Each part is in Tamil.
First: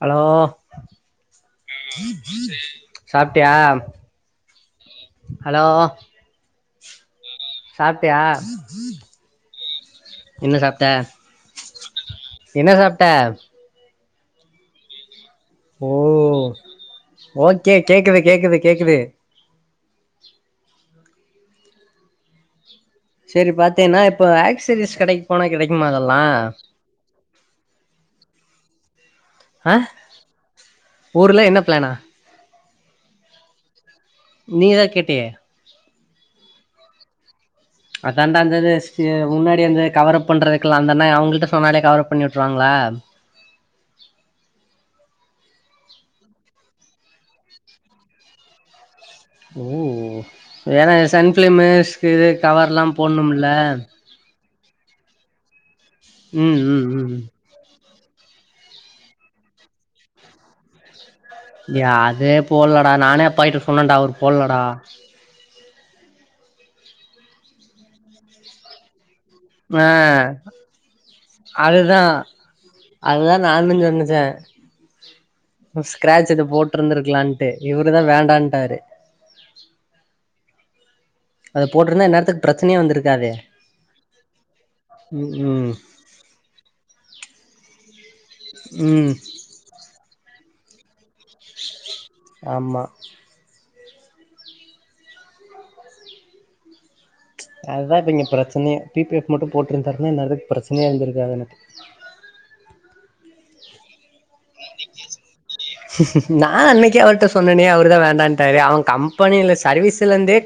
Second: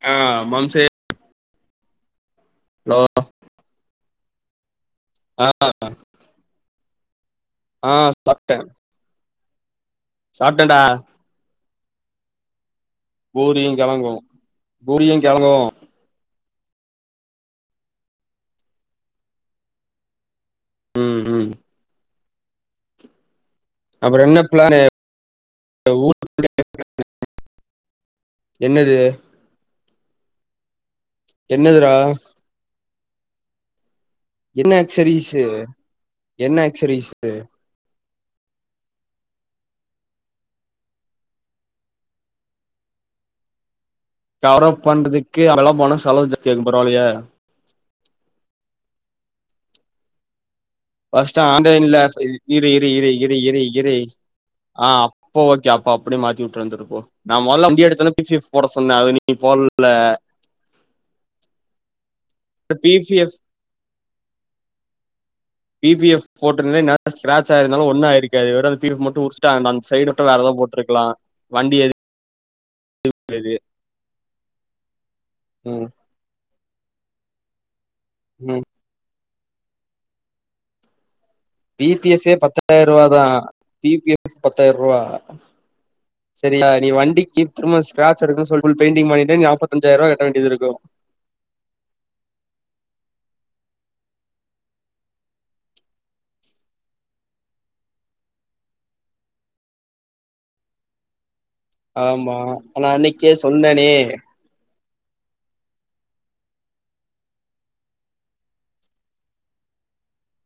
ஹலோ ஆ ஹலோ சாப்ட்டியா ஆ ஹலோ ஆ ஆ சாப்ட்டியா சாப்ட்டே [unintelligible] என்ன சாப்ட்டேன்டா சாப்ட்ட என்ன சாப் பூரியு கெழங்கு பூரியுங் கெழங்கு ஓ ஓகே கேக்குது கேக்குது கேக்குது ம் ம் சேரி பாத்தேன்னா அப்றோ இப்போ என்ன பிளானு ஆக்சரீஸ் கடைக்கு போனா கெடைக்குமா அதெல்லா என்னது அ ஊர்ல என்ன பிளானா என்னதுடா என்ன நீதா கேட்டியே ஆக்சரீஸு என்ன ஆக்சரீஸு அதான்டா அந்தது சி எ முன்னாடி அந்த கவரப் பண்றதுக்கெல்லா அந்தண்ண அவுங்கிள்ட்ட சொன்னாலே கவரப் பண்ணி விட்ருவாங்ளா கவரப் பண்றதுக்கே அங்கெல்லா போனா செலவு ஜாஸ்தியாகு பரவாலியா ஓ வேற ஃபர்ஸ்ட் சன்ஃபிளிமு ஸ் ஆன்லைன்ல இது இரு கவரெல்லா இரு இரு இரு போடுணுமல்ல இரு இரு ஆ அப்போ ஓகே அப் ஓ அப்டி மாத்தி ம் விட்டுரு ம் வந்துருப்போ ம் நா மொதல்ல வண்டி எடு த்தன பி பி எஃப் போட சொன்ன அத நீ போடல யா அதே போடுலடா பி பி நானே அப்பாகிட்ட சொன்னேன்டா அவர் போல்லடா பி பி எஃப் போட்டிருந்தினா இந்நேரோ ஸ்க்ராட்ச் ஆயிருந்தாலு ஒன்னு ஆயிருக்காது வெறு பி பி எஃப் மட்டு உரிச் ஏ வண்டி எது அதுதா அதுதா நானு சொன்னச்சே ம் ஸ்க்ரேட்ச் இது போ ட்டிருந்திருக்கலான்ட்டு இவருதா ம் வேண்டான்ட்டாரு அத பி போட்ருந்தா பி எஃபே இந்நேரத்துக்கு பிரச்சனையே பத்தாயரூவாதா வந்திருக்காதே பி பி எஃப் பத்தாயிரூவா ம் ம் சரியா நீ வண்டிக்கு சும்மாசு ஸ்க்ராட்ச் எடுக்கன் சொல் பெயி்ன்டிங் ம் பண்ணிட்டு நாப்பத்தஞ்சாயிரரூவா கட்டவேண்டியதிருக்கு ஆமா அதுதா இப்ப இங்க பிரச்சனயே பி பி எஃப் மட்டு போட்டிருந்தாருனா இந்நேரதுக்கு பிரச்சனயே இருந்திருக்காது எனக்கு ஆமா நா அன்னைக்கே சொன்னனே நா அன்னைக்கே அவர்ட்ட சொன்னனே அவரு தா வேணான்ட்டாரு அவன் கம்பெனில சர்வீஸ்ல இருந்தே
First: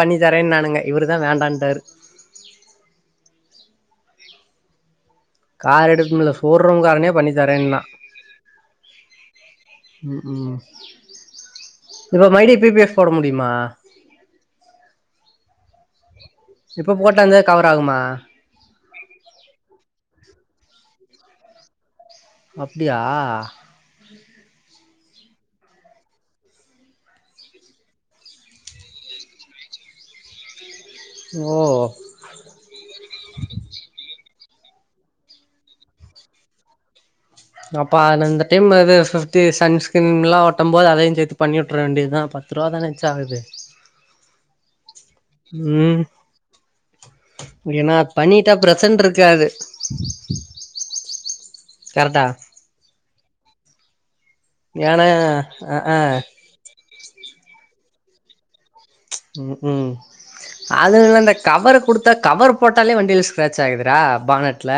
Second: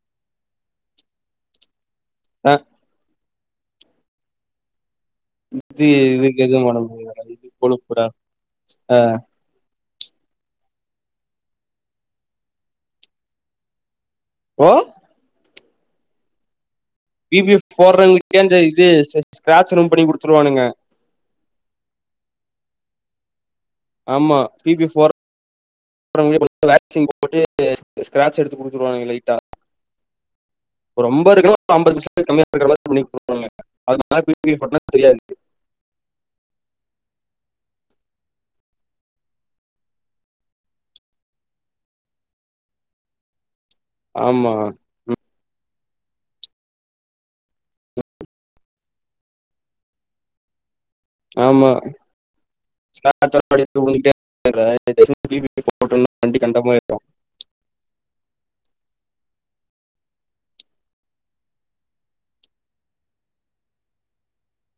பண்ணி தரேன்னானுங்க இவரு தா வேண்டான்ட்டாரு ஆ இது கார் எடுப்புல இதுக்கு எதுவு பண்ண ஷோரூம்காரனே முடியாது பண்ணி இது தரேன்னா கொழுப்புதா ஆ ம் ம் இப்ப மைடி பி பி எஃப் போட முடியுமா ஓ இப்ப போட்டா அந்த பி பி எஃப் கவர் ஆகுமா போரதுக்கே இந்த இது ஸ்க்ரேட்ச் ரூம் பண்ணி குடுத்துருவானுங்க அப்டியா ஆமா பி பி எஃப் போர [inaudible] ஸ்க்ரேட்ச் எடுத்து குடுத்துருவானுக லைட்டா ரொம்ப இருக்க ஓ ஒரு அம்பது பர்சண்ட் [inaudible] [inaudible] அப்ப அது இந்த டைம் இது ஃபிஃப்டி சன்ஸ்கிரீன்லா ஒட்டம் போது அதயும் சேத்து பண்ணி விட்டுற வேண்டியதுதா பத்து ரூபா தான எக்ஸ்ட்ரா ஆகுது ஆமா ம் ஏன்னா பண்ணிட்டா பிரச்சன் இருக்காது கரெக்டா [inaudible] [inaudible] ஏன்னா அ ஆ வண்டி கண்டமாயிறு [unintelligible] ம் ம் அது அந்த கவர் குடுத்தா கவர் போட்டாலே வண்டியில ஸ்க்ராட்ச் ஆயிதுரா பானட்ல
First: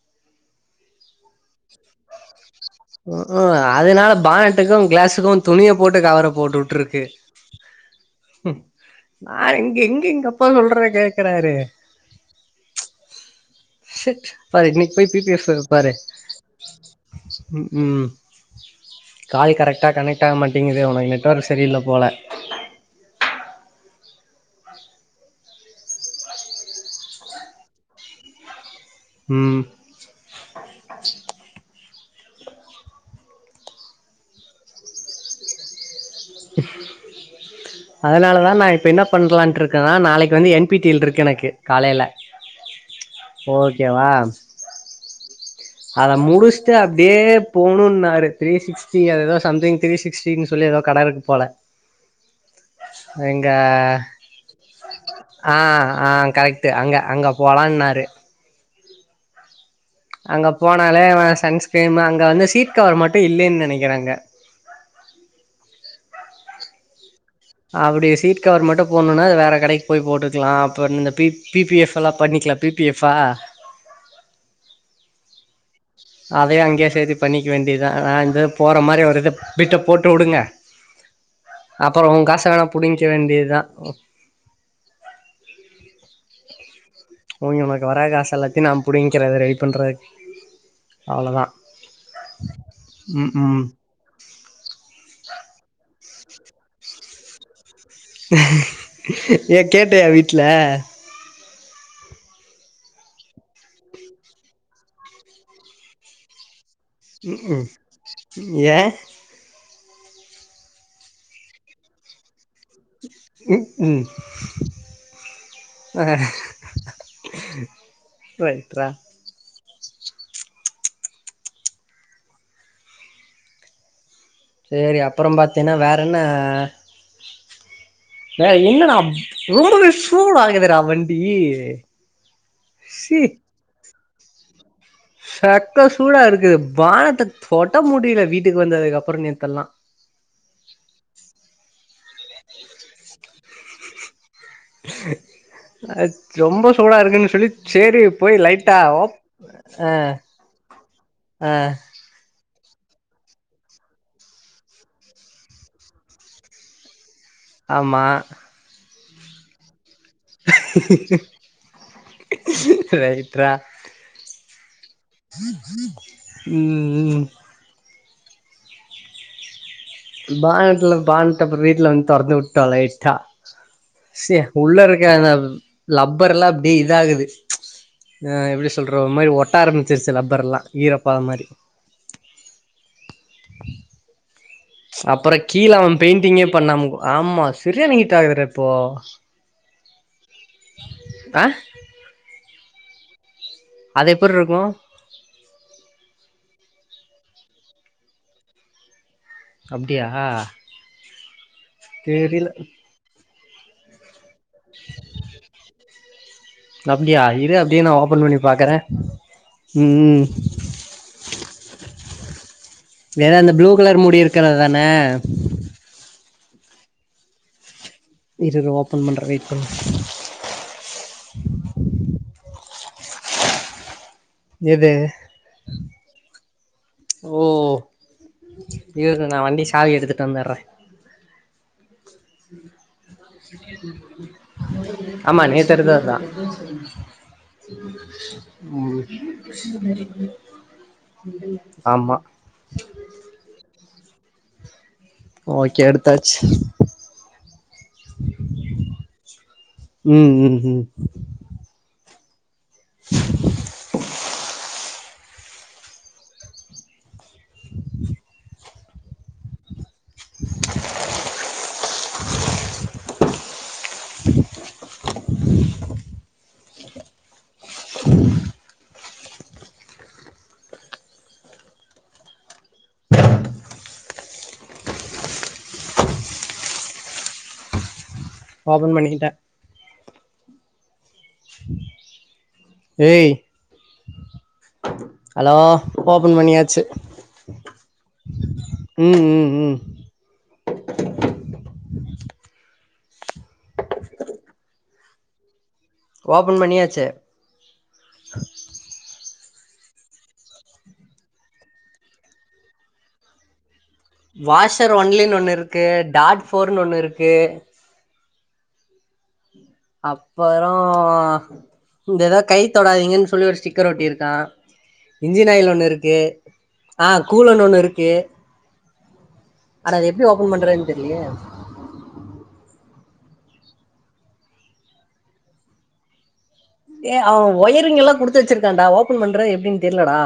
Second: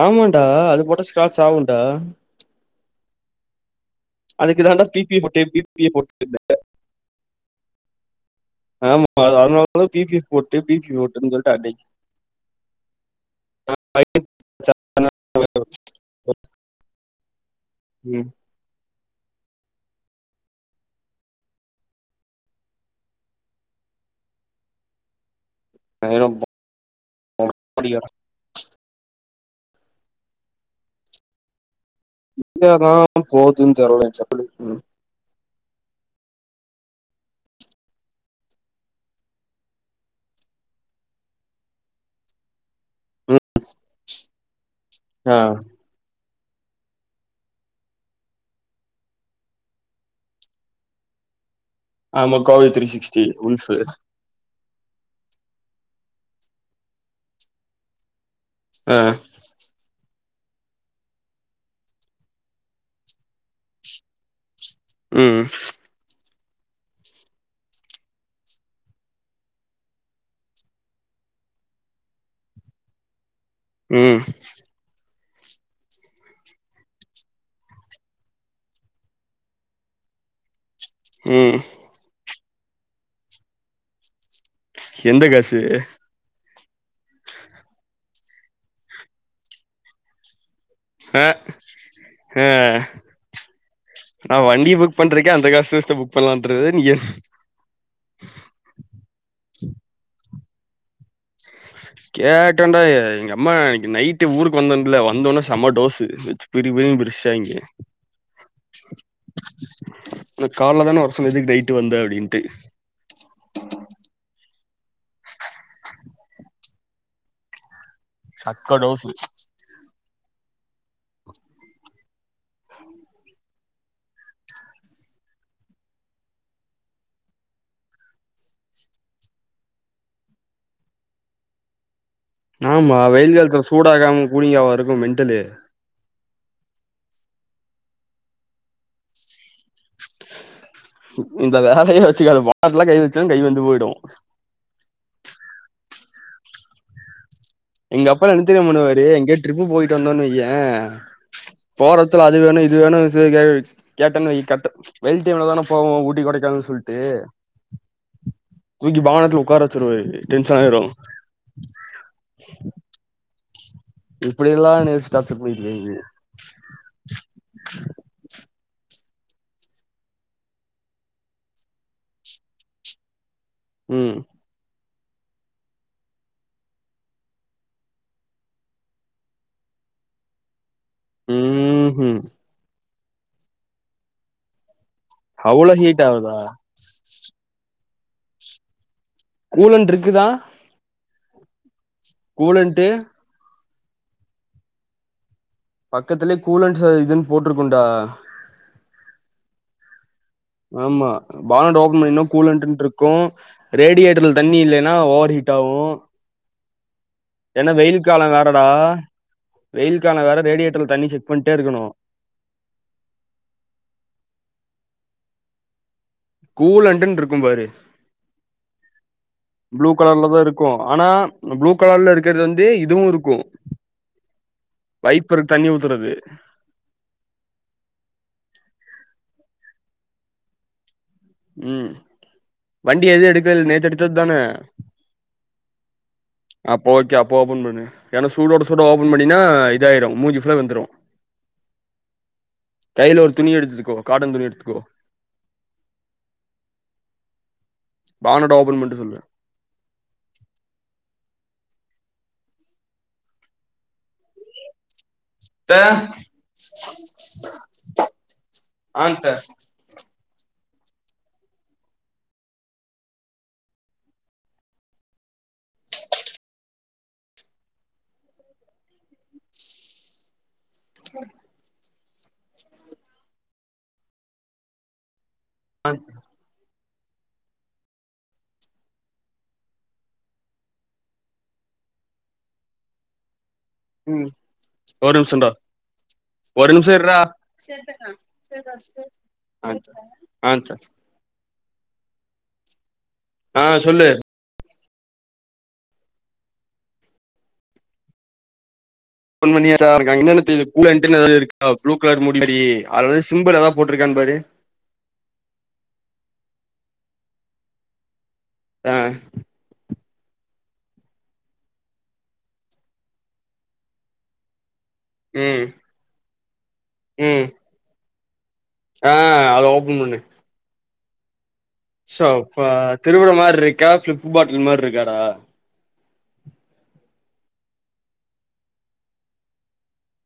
ஆமாடா அது போட்டா ஸ்க்ராட்ச் ஆவுடா ஓ ஓ அதனால பானட்டுக்கு தான்டா பிபி கிளாஸுக்கு போட்டு துணிய பிபி போட்டு கவர போட்டு உட்டுருக்கு ஆமா அது நா எங்க அதனாலதான் எங்க பிபி எங்க அப்பா போட்டு சொல்றத பிபி போட்டுன்னு கேக்குறாரு சொல்லிட்டு அடிக்கும் செட் பாரு இன்னைக்கு போய் பி பி எடுத்திட்டு வரே பாரு ம் கால் கரெக்ட்டா கனெக்ட்டாவ மாட்டீங்குதே உனக்கு நெட்வொர்க் சரியில்ல போல [inaudible] ம் எங்கதா போதுன் தெர்ல [inaudible] அதனாலதா நா இப்ப என்ன பண்லான்ட்டு இருக்கேன்னா நாளைக்கு வந்து என் பி டி எல் இருக்கு எனக்கு காலையில ஓகேவா ஆ அத முடுச்ட்டு அப்டியே போணுன்னாரு த்ரீ சிக்ஸ்டி அது ஏதோ சம்திங் த்ரீ சிக்ஸ்டின் சொல்லி ஏதோ கடருக்கு போல ஆமா கோவை த்ரீ சிக்ஸ்டி எங்க உல்ஃபு ஆ ஆ கரெக்ட்டு அங்க அங்க போலான்னாரு அ அங்க போனாலே அவன் சன்ஸ்கிரீமு அங்க வந்து சீட் கவர் மட்டு இல்லேன்னு நெனைக்குறேன் அங்க ம் அப்டி சீட் கவர் மட்டு போட்னுனா வேற கடைக்கு போய் போட்டுக்கலா அப்ப இந்த பிப் பி பி எஃப்-ல்லா பண்ணிக்கலா பி பி எஃப் ஆ ம் அதயே அங்கயே சேத்தி பண்ணிக்க வேண்டியதா அ இந்த போற மாரி ஒரு இத பிட்ட போட்டு உடுங்க ம் அப்புறோ உங்காஸ் தானா புடிங்க்க வேண்டியதா எந்த காசு ஓங் உனக்கு வர காசெல்லாத்தையு நான் புடிங்க்கிற வர வெயிட் பண்றே அ அ ம் ம் நா வண்டி புக் புக் பண்றக்கே அந்த காச வச்சி தா புக் பண்ணலான்றது நீ எ ஏ கேட்டையா வீட் ட்ல கேட்டேன்டா எ எங்க அம்மா அன்னைக்கி நைட்டு ஊருக்கு வந்தோன்ல வந்தோனே செம டோசு வெச்சு வீட்டுக்கு போயும் ம் பிரிச்சிட்டாயிங்க ம் ஏ உன்ன கால்ல தான வர சொன்ன எதுக்கு நையிட்டு வந்த அப்டின்ட்டு ம் ம் அ சக்க டோசு செரி அப்புறம் பாத்தீன்னா வேறென்ன வேற என்னடா அப் ரொம்பவே சூடாகுதுடா வண்டி ஆமா சி வெயில் காலத்துல சூடாகாம் கூலிங்காவா இருக் சக்க சூடா இருக் கிது பானத்த தொட முடில வீட்டுக்கு வந்ததுக்கு அப்பறோ நேத்தல்லா இந்த வேலயே வச்சுக்காத [unintelligible] கை வச்ச கை வெந்து போயிடூ அ ரொம்ப சூடா இருக்குன்னு சொல்லித் எங்க அப்பாலா என்ன தெரியுமா பண்ணுவாரு எங்கயவுது ட்ரிப்பு ஆ போயிட்டு வந்தோன்னு வையே ஆ போறத்துல அதுவேணு இது வேணு [unintelligible] கேட்டேன்னு வை கட்ட வெயில் டைம்ல தானே போவோ ஊட்டி கொடைக்கானல் சொல்ட்டு ஆமா தூக்கி பவனத்துல உக்கார வச் துருவாரு டென்ஷன் ஆயிரும் ரைட் ரா இப்புடியெல்லா என்னைய ம் ம் பானட்டுல பான்ட்டு அப்புறோ வீட்ல வந்து தொறந்து விட்டோ லைட்டா ம் சே உள்ளருக் ஏ அந்த லப்பரெல்லா அப்டியே இதாகுது அ எப்டி சொல்றோ ஒரு மாரி ஒட்டாரம்பிச்சிருச்சு லப்பரெல்லா வீரப்பா மாரி ம்ஹும் ச்ச் அப்பற கீழ அவ்ளோ அவ ஹீட் ஆவுதா பெயிண்டிங்கே பண்ணாம ஆமா பிரியாணி ஹீட் ஆகுதுட இப்போ [inaudible] அ [unintelligible] ன்ட்டு அது எப்புருக்கோ பக்கத்துலே கூலன் ச இதுன் போட்ருக்குன்டா அப்டியா ஆமா பாண்ட் ஓபன் பன்னின தெரில கூலண்ட்டுருக்கு ரேடியேட்டர்ல தண்ணி இல்லலேனா ஓவர் ஹீட் ஆவு அப்டியா இரு ஏன்னா அப்டியே நா வெயில் ஓபன் காலோ பண்ணி வேறடா பாக்குறே வெயில் ம் காலோ வேற ரேடியேட்டர்ல தண்ணி செக் பண்ட்டே இருக்கனோ வேற அந்த ப்ளூ கலர் மூடி இருக்கறது தான கூலண்டுன்ருக்கும் பாரு இரு இரு ஓபன் பண்றே வெயிட் பண்ணு ப்ளூ கலர்லதா இருக்கோ ஆனா ப்ளூ கலர்ல இருக்கற்து வந் டேய் இதுவுருக்கு எது ச்ச் ஓ இரு [unintelligible] நா வண்டி சாவி எடுத்துட் வந்தற்றே ம் வண்டி எது எடுக்கல நேத்து எடுத்தது தான ஆமா நேத்தெடுத்த அதா அப்ப ஓகே அப்ப ஓபன் பண்ணு ஏன்னா சூடோட சூட ஓபன் பண்ணினா இதாயிரு மூஞ்சி ஃபுல்லா வெந்துரு [inaudible] ஆம்மா கைல ஒரு துணி எடுத்துக்கோ காட்டன் துணி எடுத்துக்கோ ஓக்கே எடுத்தாச் பானட ஓபன் பண்ட்டு சொல்லு ம் ம் ம் த்த ஆன்த்த அன் [inaudible] ஓபன் பண்ணிகிட்டே ஏய் ம் ஒர் நிம்ஷோடா ஹலோ ஓபன் ஒரு பண்ணியாச்சு நிம்ஷோ இர்ரா ம் ம் ம் ஆன்த்த ஆன்த்த அ சொல்லு ஓப்பன் பண்ணியாச்சு ஓபன் பண்ணியாச்சா உனக் அங்க என்னென்ன தெரிது கூலண்டுன் எதாது எழுதிருக்கா ப்ளூ க்லர் மூடி மாரி அதுல சிம்புல் எதா போட்ருக்கான் பாரு வாஷர் ஒன்லின்னு ஒண்ணுருக்கு டாட் ஃபோர்னு ஒன்னுருக்கு ஆ அப்பரோ இந்ததக் கை தொடாதீங்கன் சொல்லி ஒரு ஸ்டிக்கர் ஒட்டிருக்கா இன்ஜின் ம் ஆயில் ஒண்ணுருக்கு ஆ ம் கூலன் ஒன்னுருக்கு ஆ அட அத எப்டி ஓபன் பண்ற தெர்லயே ஷோப்பா திருவுற மார்ருக்கா ஃப்ளிப் பாட்டல் மார்ருக்காடா ஏ அவ ஒயரிங்கெல்லா குடுத்து வச்சிருக்கான்டா ஓப்பன் பண்ற எப்டின் தெர்லடா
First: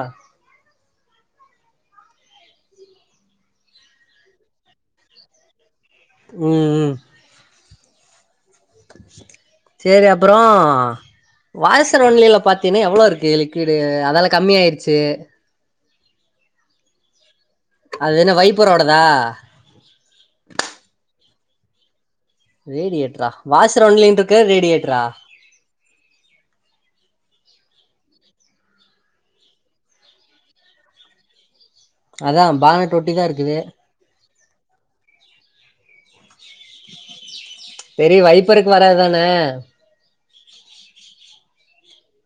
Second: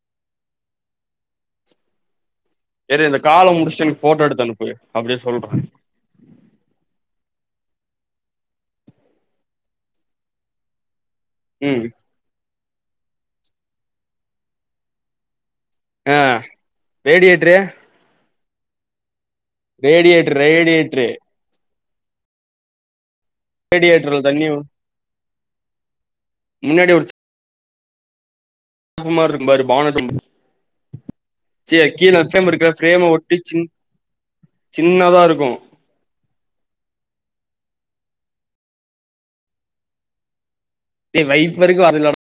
சரி இந்த காலம் முடிச்ட்டு எனக் ஃபோட்டோ எடுத்தனுப்பு அப்டியே சொல்ற உம் உம் ச்சேரி அப்புரோ ம் வாய்சர் ஒன்லிலப் பாத் த்தின்னு எவ்ளோருக்கு லிக்விடு அதல்ல கம்மியாயிருச்சு ஆஹ் ரேடியேட்ரு ம்பரோடதா ரேடியேட்ரு ரேடியேட்ரு ரேடியேட்ரா வாசர் ரேடியேட்டர்ல ஒன்லிட்ருக்கு தண்ணி ரேடியேட்ரா முன்னாடி ஒரு [unintelligible] பாரு [inaudible] சியே கீழ அதா ஃப்ரேம்மிருக்க பானட் ஃப்ரேம ஒட்டி தா ஒட்டிச் இருக்குது சின் சின்னதா இருக்கு பெரிய வைப்பருக்கு வரத்தான டே வைப்பருக்கு [unintelligible]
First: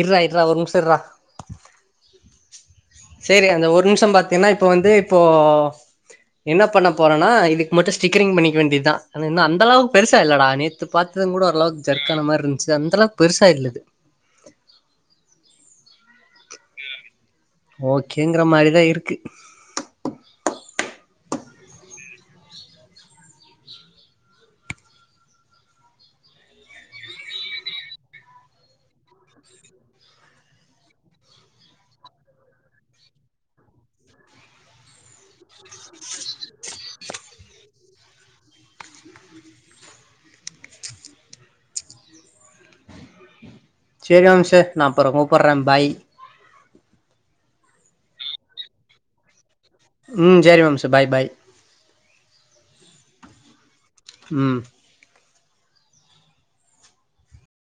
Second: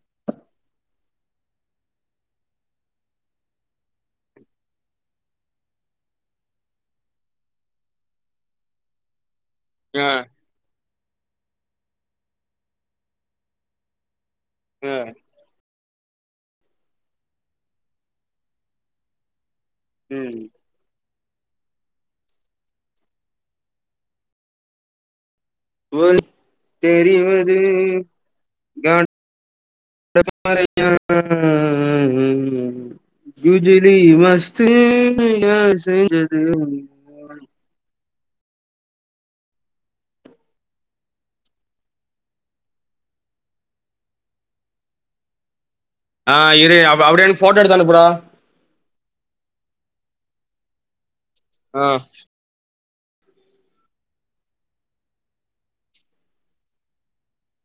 இர்றா இர்றா ஒரு நிம்ஷோ இர்றா சேரி அந்த ஒரு நிம்ஷோ பாத்தின்னா இப்ப வந்து இப்போ என்ன பண்ண போறனா இதுக்கு மட்டு ஸ்டிக்கரிங் பண்ணிக்க வேண்டி தா ஆனா என்ன அந் தளவுக்கு ஆ பெருசா இல்லடா நேத் து பாத்ததுங்கூட ஓரளவுக்கு ஜர்க்கான மாரி இருந்துச்சு அந்த அளவுக்கு பெருசா இல்ல அது அ ஓகேங்கற மாரிதா இருக்கு ம் [unintelligible] தெரிவது [inaudible] குஜிலி மஸ்து யார் செஞ்சது செரி மாம்சு நா அப்ற கூப்புட்றே பாய் ஆஹ் இரு அப் அப்டியே நின் போட்டோ எடுத் து அனுப்புடா ம் சேரி மாம்சு பாய் பாய் ஆ ம்